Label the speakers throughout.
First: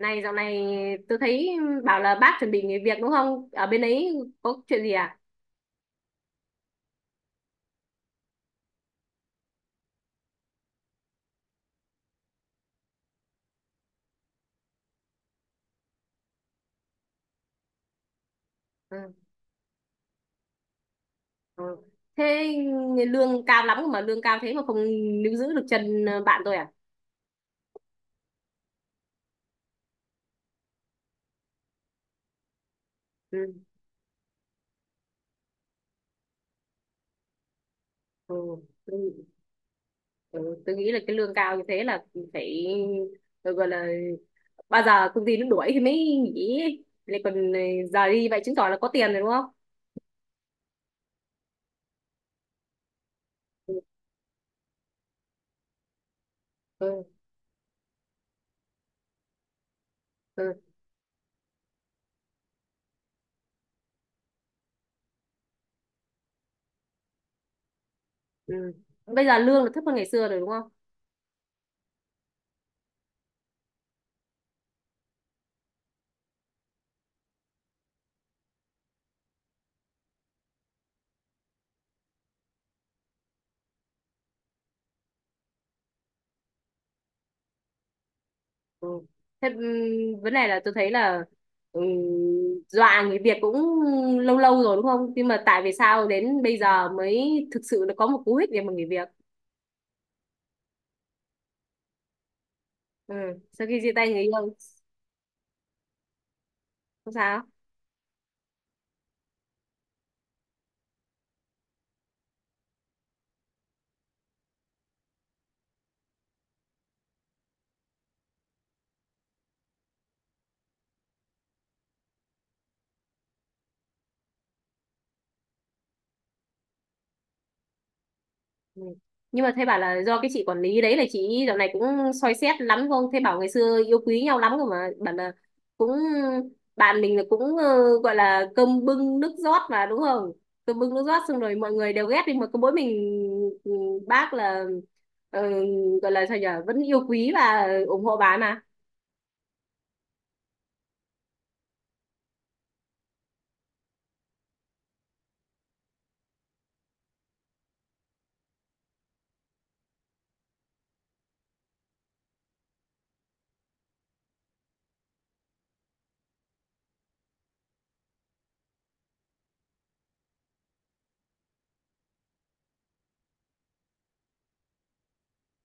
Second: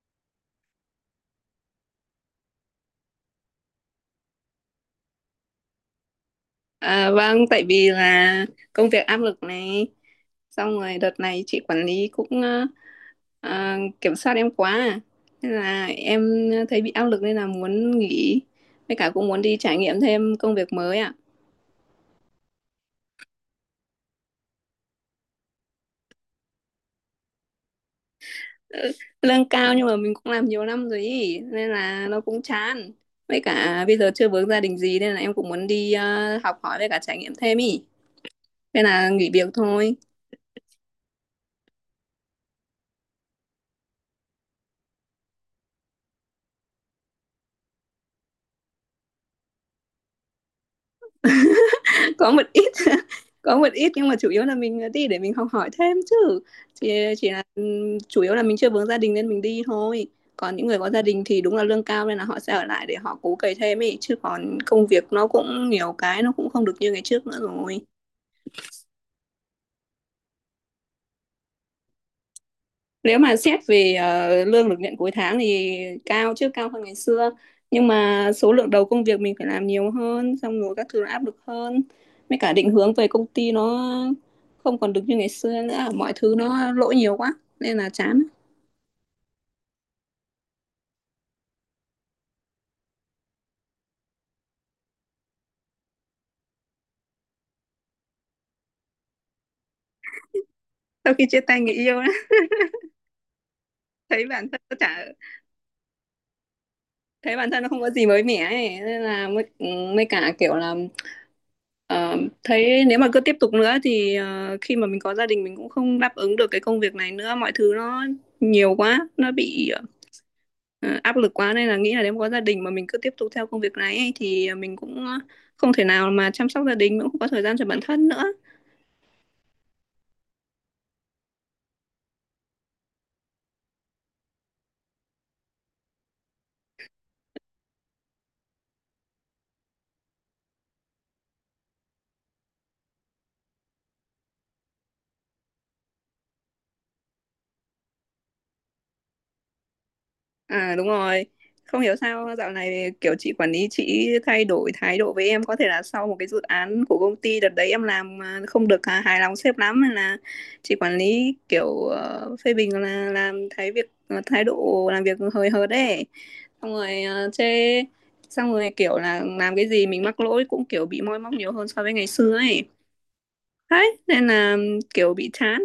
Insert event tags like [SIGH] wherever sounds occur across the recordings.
Speaker 1: Này dạo này tôi thấy bảo là bác chuẩn bị nghỉ việc đúng không? Ở bên ấy có chuyện gì à?
Speaker 2: Vâng, tại vì là công việc áp lực này, xong rồi đợt này chị quản lý cũng kiểm soát em quá, nên là em thấy bị áp lực nên là muốn nghỉ, với cả
Speaker 1: Ừ.
Speaker 2: cũng muốn đi trải nghiệm thêm công việc mới ạ.
Speaker 1: Ừ. Thế lương cao lắm mà lương cao thế mà không níu giữ được chân bạn tôi à?
Speaker 2: Ừ, lương cao nhưng mà mình cũng làm nhiều năm rồi ý, nên là nó cũng chán. Với
Speaker 1: Ừ.
Speaker 2: cả bây giờ chưa vướng gia đình gì nên là em cũng muốn đi học hỏi với cả trải nghiệm thêm ý,
Speaker 1: Ừ.
Speaker 2: nên là
Speaker 1: Ừ.
Speaker 2: nghỉ việc thôi.
Speaker 1: Ừ. Tôi nghĩ là cái lương cao như thế là phải tôi gọi là bao giờ công ty nó đuổi thì mới nghỉ ấy. Lại còn giờ đi vậy chứng tỏ là có tiền rồi đúng không?
Speaker 2: [LAUGHS] [LAUGHS] Có một ít. [LAUGHS] Có một
Speaker 1: Ừ.
Speaker 2: ít nhưng mà chủ yếu là mình đi để mình học hỏi thêm chứ chỉ
Speaker 1: Ừ.
Speaker 2: chỉ là chủ yếu là mình chưa vướng gia đình nên mình đi thôi.
Speaker 1: Ừ.
Speaker 2: Còn những người có gia đình thì đúng là lương cao nên là họ sẽ ở lại để họ cố cày thêm ấy, chứ còn công việc nó cũng nhiều cái nó cũng không được như ngày trước nữa rồi.
Speaker 1: Ừ. Bây giờ lương là thấp hơn ngày xưa rồi đúng không?
Speaker 2: Nếu mà xét về lương được nhận cuối tháng thì cao, chứ cao hơn ngày xưa, nhưng mà số lượng đầu công việc mình phải làm nhiều hơn, xong rồi các thứ nó áp lực hơn, mấy cả định hướng về công ty nó không còn được như ngày xưa nữa, mọi thứ nó lỗi nhiều quá nên là chán.
Speaker 1: Ừ. Thế vấn đề là tôi thấy là ừm, dọa người Việt cũng lâu lâu rồi đúng không? Nhưng mà tại vì sao đến bây giờ mới thực sự là có một cú hích để mà người Việt.
Speaker 2: Sau khi chia tay người yêu á,
Speaker 1: Ừ. Sau khi chia tay người
Speaker 2: thấy bản
Speaker 1: yêu,
Speaker 2: thân nó chả,
Speaker 1: không
Speaker 2: thấy
Speaker 1: sao?
Speaker 2: bản thân nó không có gì mới mẻ ấy, nên là mới mới cả kiểu là ờ, thấy nếu mà cứ tiếp tục nữa thì khi mà mình có gia đình mình cũng không đáp ứng được cái công việc này nữa, mọi thứ nó nhiều quá, nó bị ờ, áp lực quá, nên là nghĩ là nếu mà có gia đình mà mình cứ tiếp tục theo công việc này ấy, thì mình cũng không thể nào mà chăm sóc gia đình, mình cũng không có thời gian cho bản thân nữa.
Speaker 1: Ừ. Nhưng mà thế bảo là do cái chị quản lý đấy là chị dạo này cũng soi xét lắm không? Thế bảo ngày xưa yêu quý nhau lắm rồi mà bảo là cũng bạn mình là cũng gọi là cơm bưng nước rót mà đúng không? Cơm bưng nước rót xong rồi mọi người đều ghét đi mà có mỗi mình ừ, bác là ờ, gọi là sao nhở vẫn yêu quý và ủng hộ bà ấy mà.
Speaker 2: À, đúng rồi. Không hiểu sao dạo này kiểu chị quản lý chị thay đổi thái độ với em, có thể là sau một cái dự án của công ty đợt đấy em làm mà không được hài lòng sếp lắm, nên là chị quản lý kiểu phê bình là làm thái độ làm việc hời hợt đấy. Xong rồi chê, xong rồi kiểu là làm cái gì mình mắc lỗi cũng kiểu bị moi móc nhiều hơn so với ngày xưa ấy. Đấy, nên là kiểu bị chán.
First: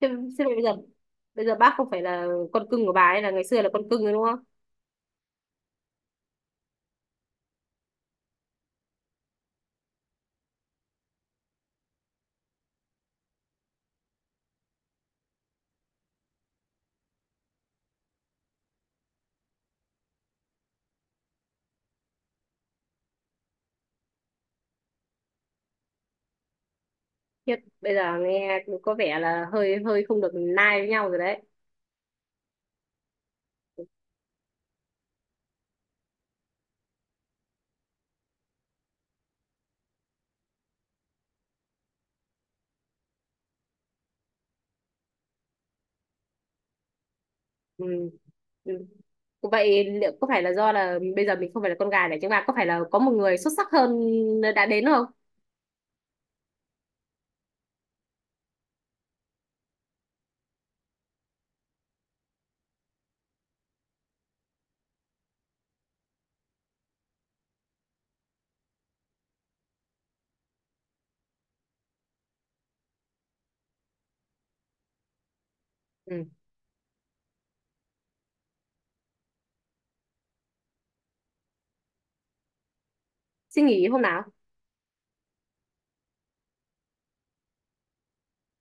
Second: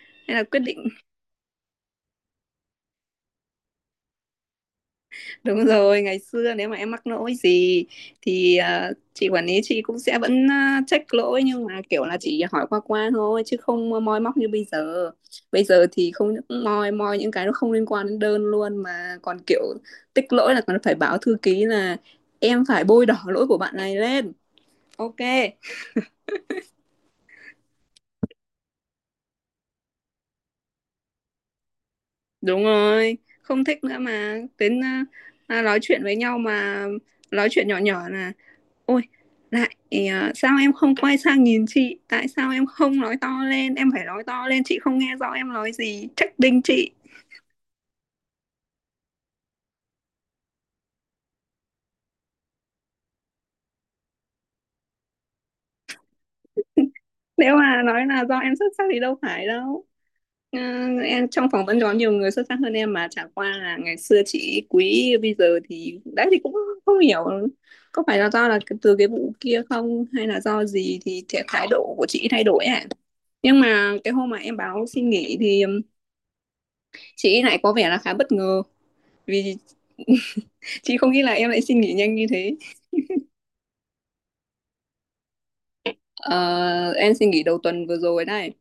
Speaker 1: Thế,
Speaker 2: Nên là
Speaker 1: thế
Speaker 2: quyết định.
Speaker 1: bây giờ bác không phải là con cưng của bà ấy là ngày xưa là con cưng rồi đúng không?
Speaker 2: Đúng rồi, ngày xưa nếu mà em mắc lỗi gì thì chị quản lý chị cũng sẽ vẫn check lỗi, nhưng mà kiểu là chỉ hỏi qua qua thôi chứ không moi móc như bây giờ. Bây giờ thì không những moi moi những cái nó không liên quan đến đơn luôn, mà còn kiểu tích lỗi là còn phải báo thư ký là em phải bôi đỏ lỗi của bạn này lên. Ok,
Speaker 1: Khiếp, bây giờ nghe có vẻ là hơi hơi không được nai với nhau rồi đấy.
Speaker 2: đúng rồi, không thích nữa mà đến nói chuyện với nhau mà nói chuyện nhỏ nhỏ là, Ôi, lại sao em không quay sang nhìn chị? Tại sao em không nói to lên? Em phải nói to lên, chị không nghe rõ em nói gì. Trách đinh chị.
Speaker 1: Ừ. Ừ. Vậy liệu có phải là do là bây giờ mình không phải là con gà để chúng ta có phải là có một người xuất sắc hơn đã đến không?
Speaker 2: Nếu mà nói là do em xuất sắc thì đâu phải đâu. Ờ, em trong phỏng vấn có nhiều người xuất sắc hơn em, mà chả qua là ngày xưa chị quý, bây giờ thì đấy thì cũng không hiểu có phải là do là từ cái vụ kia không, hay là do gì thì thái độ của chị thay đổi ạ. Nhưng mà cái hôm mà em báo xin nghỉ thì
Speaker 1: Ừ.
Speaker 2: chị lại có vẻ là khá bất ngờ vì, [LAUGHS] chị không nghĩ là em lại xin nghỉ nhanh như thế.
Speaker 1: Suy nghĩ hôm nào?
Speaker 2: Ờ, em xin nghỉ đầu tuần vừa rồi này.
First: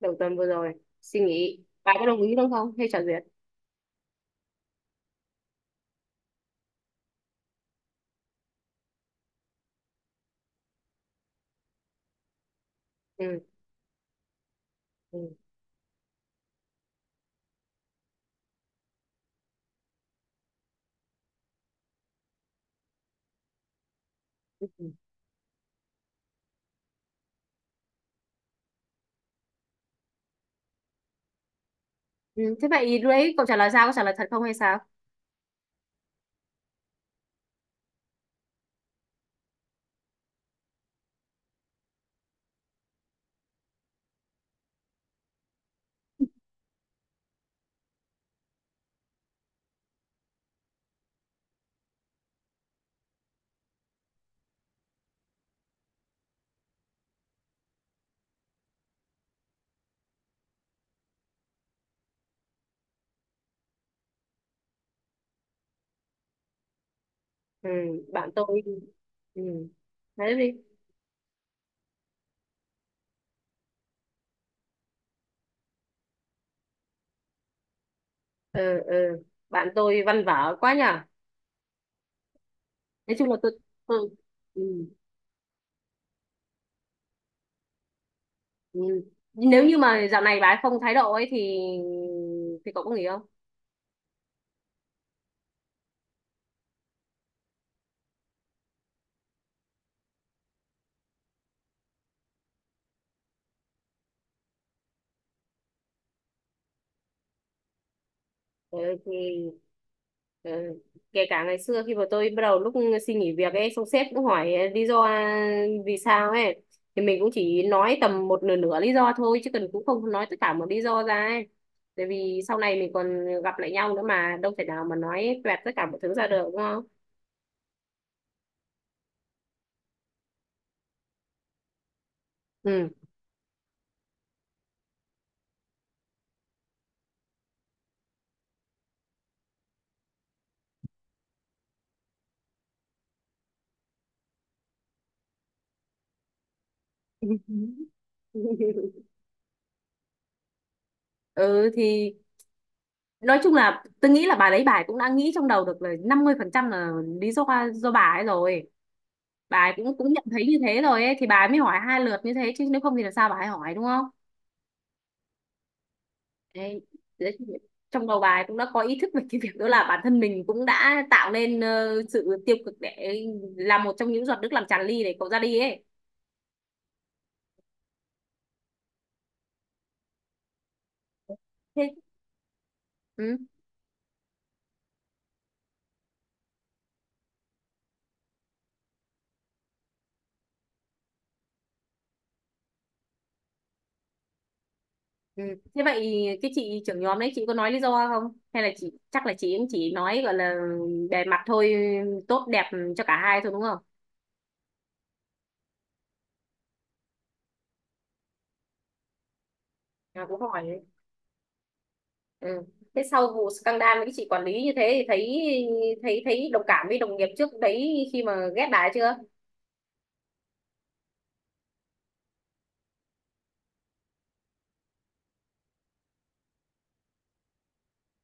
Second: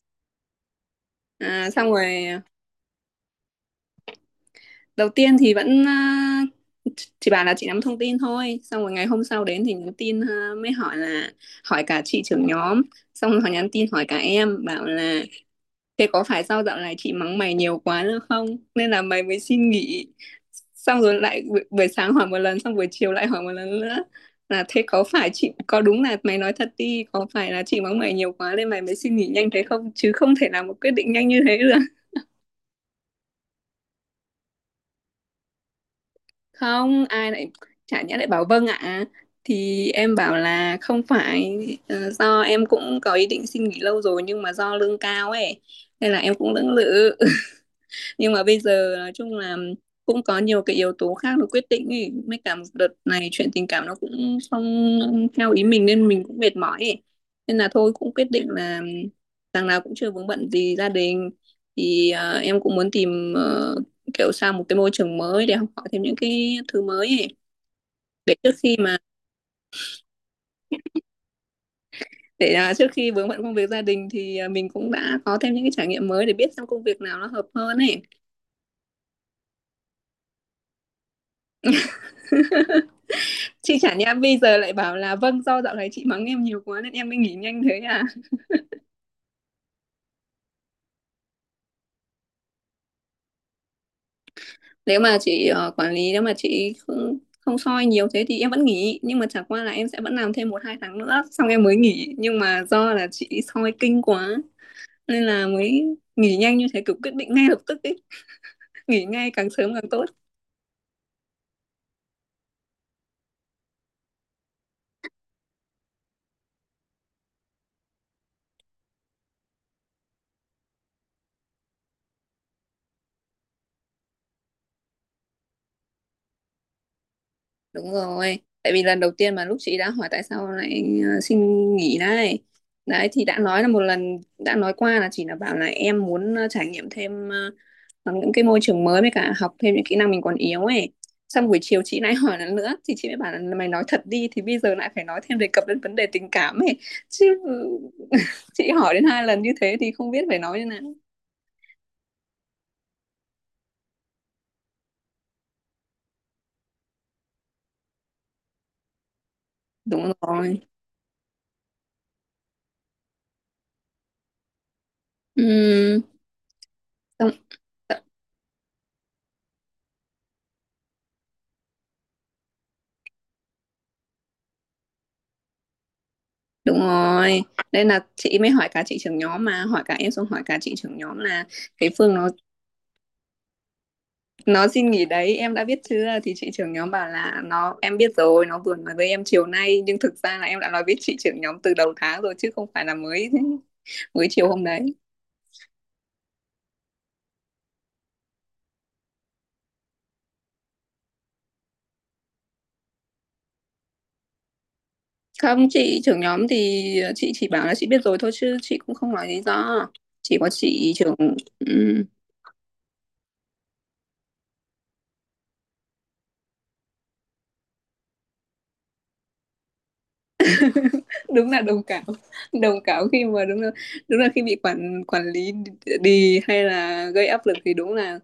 Speaker 1: Đầu tuần vừa rồi. Suy nghĩ.
Speaker 2: Xong
Speaker 1: Bạn có đồng
Speaker 2: rồi
Speaker 1: ý đúng không? Hay trả duyệt?
Speaker 2: đầu tiên thì vẫn chị bảo là chị nắm thông tin thôi, xong rồi ngày hôm sau đến thì nhắn tin mới hỏi là, hỏi cả chị trưởng nhóm, xong
Speaker 1: Ừ.
Speaker 2: rồi họ nhắn tin hỏi cả em bảo là,
Speaker 1: Ừ.
Speaker 2: thế có phải sau dạo này chị mắng mày nhiều quá nữa không? Nên là mày mới xin nghỉ. Xong rồi lại buổi sáng hỏi một lần, xong buổi chiều lại hỏi một lần nữa. Là thế có phải chị, có đúng là mày nói thật đi, có phải là chị mắng mày nhiều quá nên mày mới xin nghỉ nhanh thế không? Chứ không thể làm một quyết định nhanh như thế được.
Speaker 1: Ừ. Thế vậy lúc đấy cậu trả lời sao? Có trả lời thật không hay sao?
Speaker 2: [LAUGHS] Không, ai lại, chả nhẽ lại bảo vâng ạ. Thì em bảo là không phải, do em cũng có ý định xin nghỉ lâu rồi nhưng mà do lương cao ấy. Nên là em cũng lưỡng lự. [LAUGHS] Nhưng mà bây giờ nói chung là cũng có nhiều cái yếu tố khác nó quyết định ấy, mấy cả một đợt này chuyện tình cảm nó cũng không theo ý mình nên mình cũng mệt mỏi ấy. Nên là thôi, cũng quyết định là đằng nào cũng chưa vướng bận gì gia đình, thì em cũng muốn tìm kiểu sang một cái môi trường mới để học hỏi thêm những cái thứ mới ấy.
Speaker 1: Ừ. Bạn
Speaker 2: Để trước
Speaker 1: tôi.
Speaker 2: khi mà,
Speaker 1: Ừ. Nói đi.
Speaker 2: để trước khi vướng bận công việc gia đình thì mình cũng đã có thêm những cái trải nghiệm mới để biết xem công việc nào nó hợp hơn ấy.
Speaker 1: Ừ. Ừ. Bạn tôi văn vở quá nhở. Nói chung là tôi.
Speaker 2: Chị chả
Speaker 1: Tôi...
Speaker 2: nhẽ bây giờ
Speaker 1: Ừ.
Speaker 2: lại bảo là vâng do dạo này chị mắng em nhiều quá nên em mới nghỉ nhanh thế à.
Speaker 1: Ừ. Nếu như mà dạo này bà ấy không thái độ ấy thì cậu có nghỉ không?
Speaker 2: Nếu mà chị quản lý, nếu mà chị không không soi nhiều thế thì em vẫn nghỉ, nhưng mà chẳng qua là em sẽ vẫn làm thêm một hai tháng nữa xong em mới nghỉ, nhưng mà do là chị soi kinh quá nên là mới nghỉ nhanh như thế, kiểu quyết định ngay lập tức ấy,
Speaker 1: Ừ,
Speaker 2: nghỉ ngay
Speaker 1: thì
Speaker 2: càng sớm càng tốt.
Speaker 1: ừ. Kể cả ngày xưa khi mà tôi bắt đầu lúc xin nghỉ việc ấy xong sếp cũng hỏi lý do vì sao ấy thì mình cũng chỉ nói tầm một nửa nửa lý do thôi chứ cần cũng không nói tất cả một lý do ra ấy, tại vì sau này mình còn gặp lại nhau nữa mà đâu thể nào mà nói toẹt tất cả mọi thứ ra được đúng không?
Speaker 2: Đúng rồi, tại vì lần đầu tiên mà lúc chị đã hỏi tại sao lại xin nghỉ đấy,
Speaker 1: Ừ.
Speaker 2: đấy thì đã nói là một lần, đã nói qua là chỉ là bảo là em muốn trải nghiệm thêm, hoặc những cái môi trường mới, với cả học thêm những kỹ năng mình còn yếu ấy. Xong buổi chiều chị lại [LAUGHS] hỏi lần nữa thì chị mới bảo là mày nói thật đi, thì bây giờ lại phải nói thêm đề cập đến vấn đề tình cảm ấy chứ. [LAUGHS] Chị hỏi đến hai lần như thế thì không biết phải nói như nào.
Speaker 1: [LAUGHS] Ừ thì nói chung là tôi nghĩ là bà đấy bà ấy cũng đã nghĩ trong đầu được là 50% là lý do do bà ấy rồi, bà ấy cũng cũng
Speaker 2: Đúng
Speaker 1: nhận thấy như
Speaker 2: rồi.
Speaker 1: thế rồi ấy thì bà ấy mới hỏi hai lượt như thế chứ nếu không thì là sao bà ấy hỏi đúng không?
Speaker 2: Ừ,
Speaker 1: Đấy, đấy
Speaker 2: xong-
Speaker 1: thì trong đầu bà ấy cũng đã có ý thức về cái việc đó là bản thân mình cũng đã tạo nên sự tiêu cực để làm một trong những giọt nước làm tràn ly để cậu ra đi ấy.
Speaker 2: đúng rồi, nên là chị mới hỏi cả chị trưởng nhóm, mà hỏi cả em xong hỏi cả chị trưởng nhóm là
Speaker 1: Thế
Speaker 2: cái Phương nó
Speaker 1: ừ.
Speaker 2: Nó xin nghỉ đấy, em đã biết chưa? Thì chị trưởng nhóm bảo là nó em biết rồi, nó vừa nói với em chiều nay, nhưng thực ra là em đã nói với chị trưởng nhóm từ đầu tháng rồi chứ không phải là mới [LAUGHS] mới chiều hôm đấy.
Speaker 1: Ừ. Thế vậy cái chị trưởng nhóm đấy chị có nói lý do không? Hay là chị chắc là chị cũng chỉ nói gọi là bề mặt thôi, tốt đẹp cho cả hai thôi đúng không?
Speaker 2: Không, chị trưởng nhóm thì chị chỉ bảo là chị biết rồi thôi, chứ chị cũng không nói lý do.
Speaker 1: À,
Speaker 2: Chỉ
Speaker 1: cũng
Speaker 2: có
Speaker 1: hỏi đấy.
Speaker 2: chị trưởng. Ừ.
Speaker 1: Ừ. Thế sau vụ scandal với cái chị quản lý như thế thì thấy thấy thấy đồng cảm với đồng nghiệp trước đấy khi mà ghét bà ấy chưa?
Speaker 2: Đúng là đồng cảm, [LAUGHS] đồng cảm khi mà đúng là, đúng là khi bị quản quản lý đi hay là gây áp lực thì đúng là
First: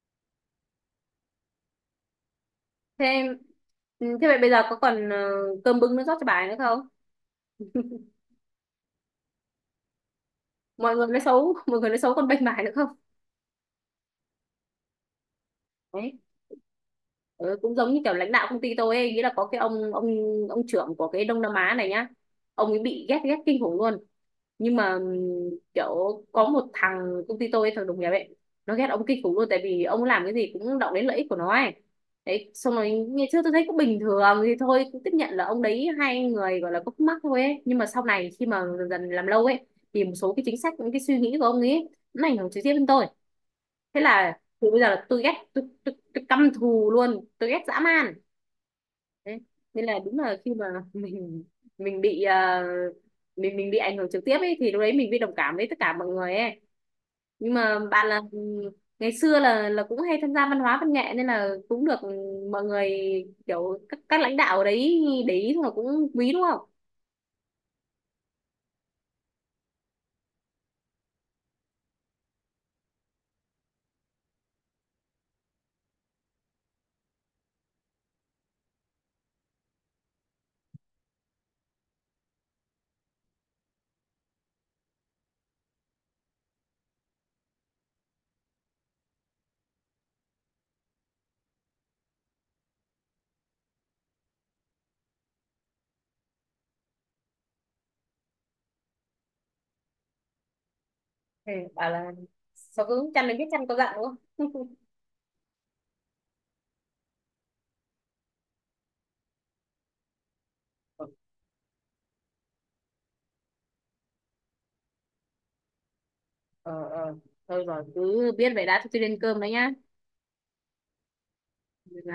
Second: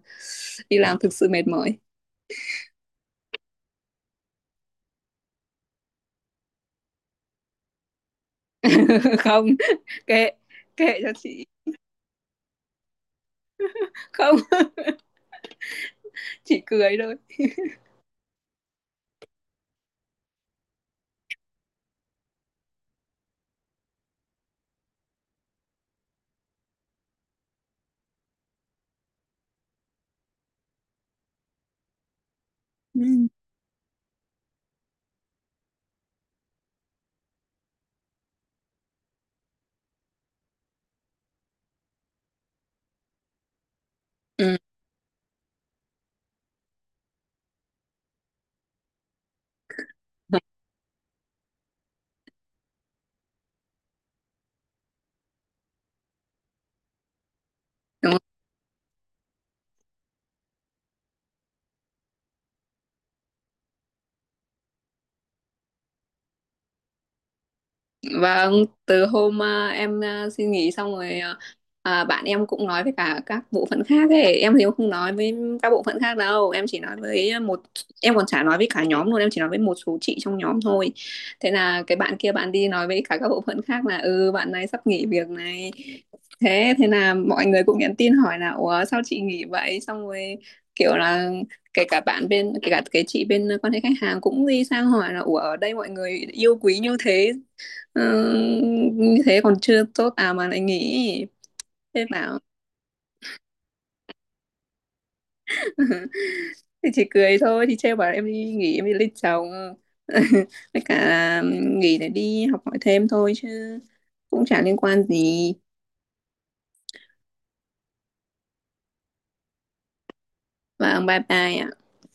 Speaker 2: đi làm thực sự mệt mỏi.
Speaker 1: Thế ừ, thế vậy bây giờ có còn cơm bưng nó rót cho bà ấy nữa không?
Speaker 2: [LAUGHS] Không, kệ,
Speaker 1: Mọi
Speaker 2: kệ
Speaker 1: người
Speaker 2: cho
Speaker 1: nói
Speaker 2: chị.
Speaker 1: xấu, [LAUGHS] mọi người nói xấu còn bênh bà ấy nữa không?
Speaker 2: Không,
Speaker 1: Đấy.
Speaker 2: chỉ cười thôi.
Speaker 1: Ừ, cũng giống như kiểu lãnh đạo công ty tôi ấy, nghĩa là có cái ông ông trưởng của cái Đông Nam Á này nhá, ông ấy bị ghét ghét kinh khủng luôn, nhưng mà kiểu có một thằng công ty tôi ấy, thằng đồng nghiệp ấy nó ghét ông kinh khủng luôn tại vì ông làm cái gì cũng động đến lợi ích của nó ấy. Đấy, xong rồi ngày
Speaker 2: Ừ.
Speaker 1: trước tôi thấy cũng bình thường thì thôi cũng tiếp nhận là ông đấy hai người gọi là có khúc mắc thôi ấy, nhưng mà sau này khi mà dần dần làm lâu ấy thì một số cái chính sách những cái suy nghĩ của ông ấy nó ảnh hưởng trực tiếp đến tôi. Thế là từ bây giờ là tôi căm thù luôn, tôi ghét dã man. Đấy. Nên là đúng là khi mà [LAUGHS] mình mình bị mình bị ảnh hưởng trực tiếp ấy thì lúc đấy mình bị đồng cảm với tất cả mọi người ấy. Nhưng mà bạn
Speaker 2: Ừ.
Speaker 1: là ngày xưa là cũng hay tham gia văn hóa văn nghệ nên là cũng được mọi người kiểu các lãnh đạo ở đấy để ý thôi cũng quý đúng không?
Speaker 2: Vâng, từ hôm em xin nghỉ xong rồi bạn em cũng nói với cả các bộ phận khác ấy, em thì em không nói với các bộ phận khác đâu, em chỉ nói với một, em còn chả nói với cả nhóm luôn, em chỉ nói với một số chị trong nhóm thôi. Thế là cái bạn kia bạn đi nói với cả các bộ phận khác là ừ bạn này sắp nghỉ việc này. Thế thế là mọi người cũng nhắn tin hỏi là ủa sao chị nghỉ vậy? Xong rồi kiểu là kể cả bạn bên, kể cả cái chị bên quan hệ khách hàng cũng đi sang hỏi là ủa ở đây mọi người yêu quý như thế, Ờ, như thế còn chưa tốt à mà lại nghỉ.
Speaker 1: Ừ, bảo
Speaker 2: Thế
Speaker 1: là
Speaker 2: bảo,
Speaker 1: sao cứ chăn đến biết chăn có dặn đúng không? [LAUGHS]
Speaker 2: [LAUGHS] thì chỉ cười thôi, thì trêu bảo em đi nghỉ em đi lấy chồng. [LAUGHS] Với cả là nghỉ để đi học hỏi thêm thôi chứ cũng chả liên quan gì.
Speaker 1: Ờ ờ, thôi rồi cứ biết vậy đã, tôi đi lên cơm đấy nhá.
Speaker 2: Và bye bye ạ.